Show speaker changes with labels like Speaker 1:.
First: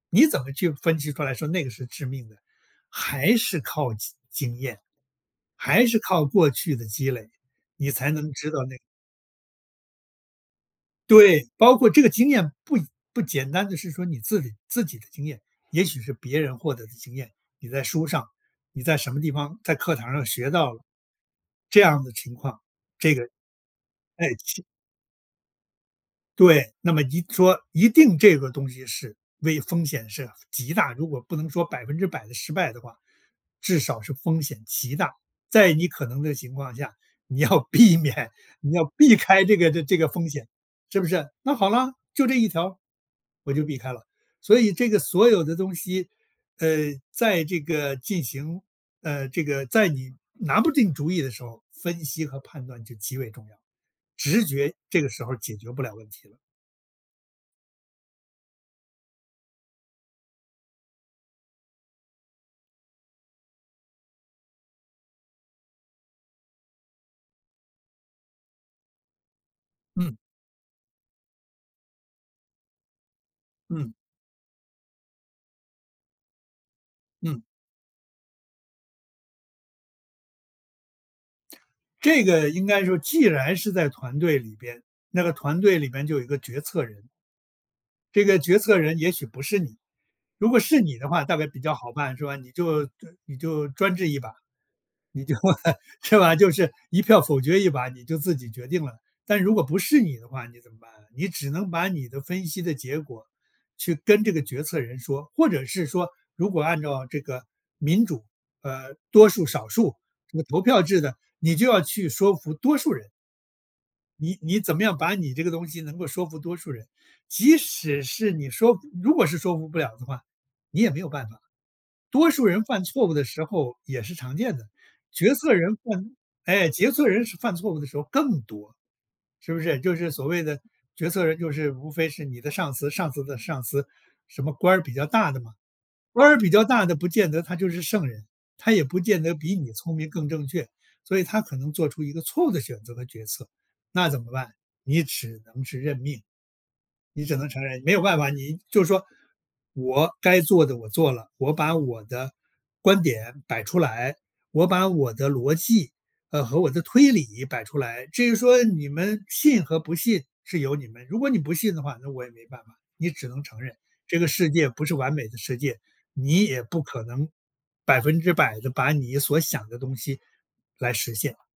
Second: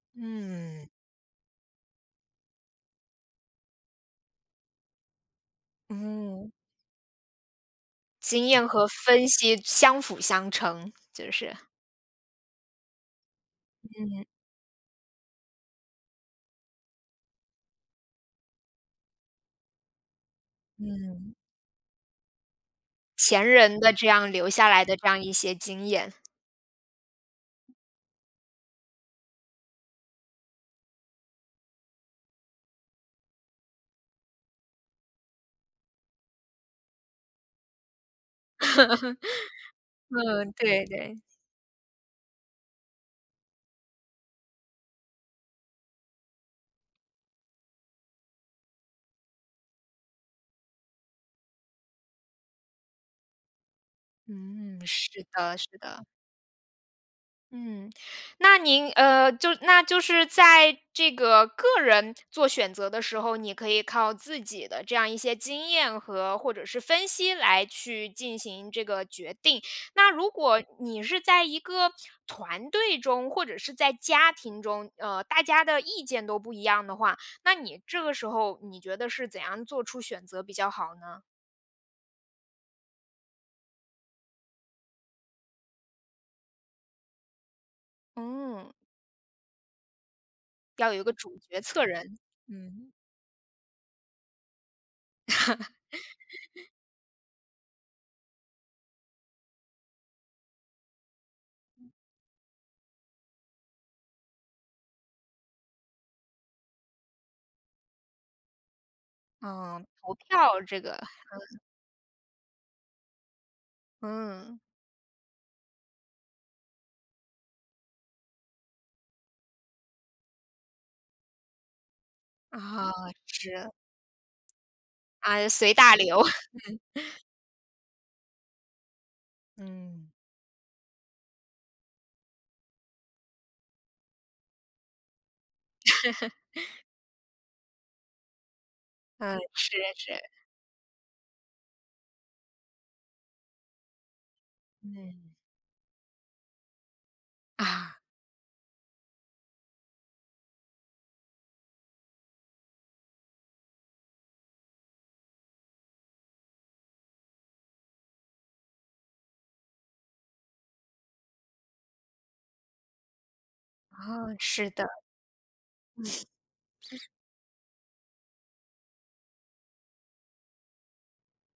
Speaker 1: 你怎么去
Speaker 2: 嗯。
Speaker 1: 分析出来说那个是致命的，还是靠经经验。还是靠过
Speaker 2: 嗯。
Speaker 1: 去的积累，你才能
Speaker 2: 经
Speaker 1: 知道
Speaker 2: 验
Speaker 1: 那个。
Speaker 2: 和分析相辅相成，就
Speaker 1: 对。
Speaker 2: 是。
Speaker 1: 包括这个经验，不不简单地是说，你
Speaker 2: 嗯。
Speaker 1: 自己自己的经验。也许是别人获得的经验。你在书上，你在什么地方，在课堂上学到了。
Speaker 2: 嗯。
Speaker 1: 这样的情况，这个
Speaker 2: 前人的这样
Speaker 1: 诶，
Speaker 2: 留
Speaker 1: 气
Speaker 2: 下来的这样一些经验。
Speaker 1: 对。那么一说，一定这个东西是为风险是极大，如果不能说100%的失败的话。至少是风险极大。在你可能的情况下，你要避免你要避开这个 这个风
Speaker 2: 哦，
Speaker 1: 险，
Speaker 2: 对，
Speaker 1: 是不
Speaker 2: 对。
Speaker 1: 是？那好了，就这一条，我就避开了。所以这个所有的东西，呃，在这个进行呃，这个在你拿不定主意的时候，分析和判断就极为重要。直觉
Speaker 2: 嗯，
Speaker 1: 这
Speaker 2: 是
Speaker 1: 个时候解
Speaker 2: 的是
Speaker 1: 决不了
Speaker 2: 的。
Speaker 1: 问题。
Speaker 2: 嗯，那您，呃，就那就是在这个个人做选择的时候，你可以靠自己的这样一些经验和或者是分析来去进行这个决定。那
Speaker 1: 嗯。
Speaker 2: 如果，你是在一个团队中，或者是在
Speaker 1: 嗯。
Speaker 2: 家庭中，呃，大家的意见都不一样的话，
Speaker 1: 嗯。
Speaker 2: 那你这个时候，你觉得是怎样做出选择比较好呢？
Speaker 1: 这个应该说既然是在团队里边，那个团队里面就有一个决策人。这个决
Speaker 2: 嗯。
Speaker 1: 策人也许不是你，如果是
Speaker 2: 要
Speaker 1: 你
Speaker 2: 有一
Speaker 1: 的
Speaker 2: 个
Speaker 1: 话大
Speaker 2: 主
Speaker 1: 概比
Speaker 2: 决
Speaker 1: 较
Speaker 2: 策
Speaker 1: 好办，
Speaker 2: 人。
Speaker 1: 是吧。你就就
Speaker 2: 嗯。
Speaker 1: 你就专制一把你就是吧？就 是一票否决一把，你就自己决定了。但如果不是你的话你怎么办？你只能把你的分析的结果，去跟这个决策人说，或者是说，如果按照这个，民主，呃，多数少
Speaker 2: 嗯，
Speaker 1: 数
Speaker 2: 投
Speaker 1: 这个投
Speaker 2: 票这
Speaker 1: 票
Speaker 2: 个
Speaker 1: 制的，
Speaker 2: 嗯。
Speaker 1: 你就要去说服多数人。你
Speaker 2: 嗯。
Speaker 1: 你怎么样把你这个东西能够说服多数人。即使是你说如果是说服不了的话，你也没有办法。多数人犯
Speaker 2: 啊，
Speaker 1: 错误的时
Speaker 2: 是。
Speaker 1: 候，也是常见的。决
Speaker 2: 啊，
Speaker 1: 策
Speaker 2: 随
Speaker 1: 人
Speaker 2: 大
Speaker 1: 犯
Speaker 2: 流。
Speaker 1: 哎，决策 人是犯错误的时候更多。是不是？就是
Speaker 2: 嗯。
Speaker 1: 所谓的决策人就是，无非是你的上司，上司的上司。什么官儿比较大的嘛。官儿比较 大的不见得他就是圣人。他也不见得
Speaker 2: 嗯，
Speaker 1: 比你
Speaker 2: 是
Speaker 1: 聪明
Speaker 2: 是。
Speaker 1: 更正确。所以他可能做出一个错误的选择和决策，那怎么办？你
Speaker 2: 嗯。
Speaker 1: 只能是认命。你只能承认，没
Speaker 2: 啊。
Speaker 1: 有办法。你就是说，我该做的我做了，我把我的观点摆出来，我把我的逻辑，呃，和我的推理摆出来。至于说你们，信和不信是由你们，如果你不信的话，那我也没办法。你只能承认，这个
Speaker 2: 哦，
Speaker 1: 世界
Speaker 2: 是的。
Speaker 1: 不是完美的世界。你也不
Speaker 2: 嗯。
Speaker 1: 可
Speaker 2: 是。
Speaker 1: 能100%地把你所想的东西，来实现。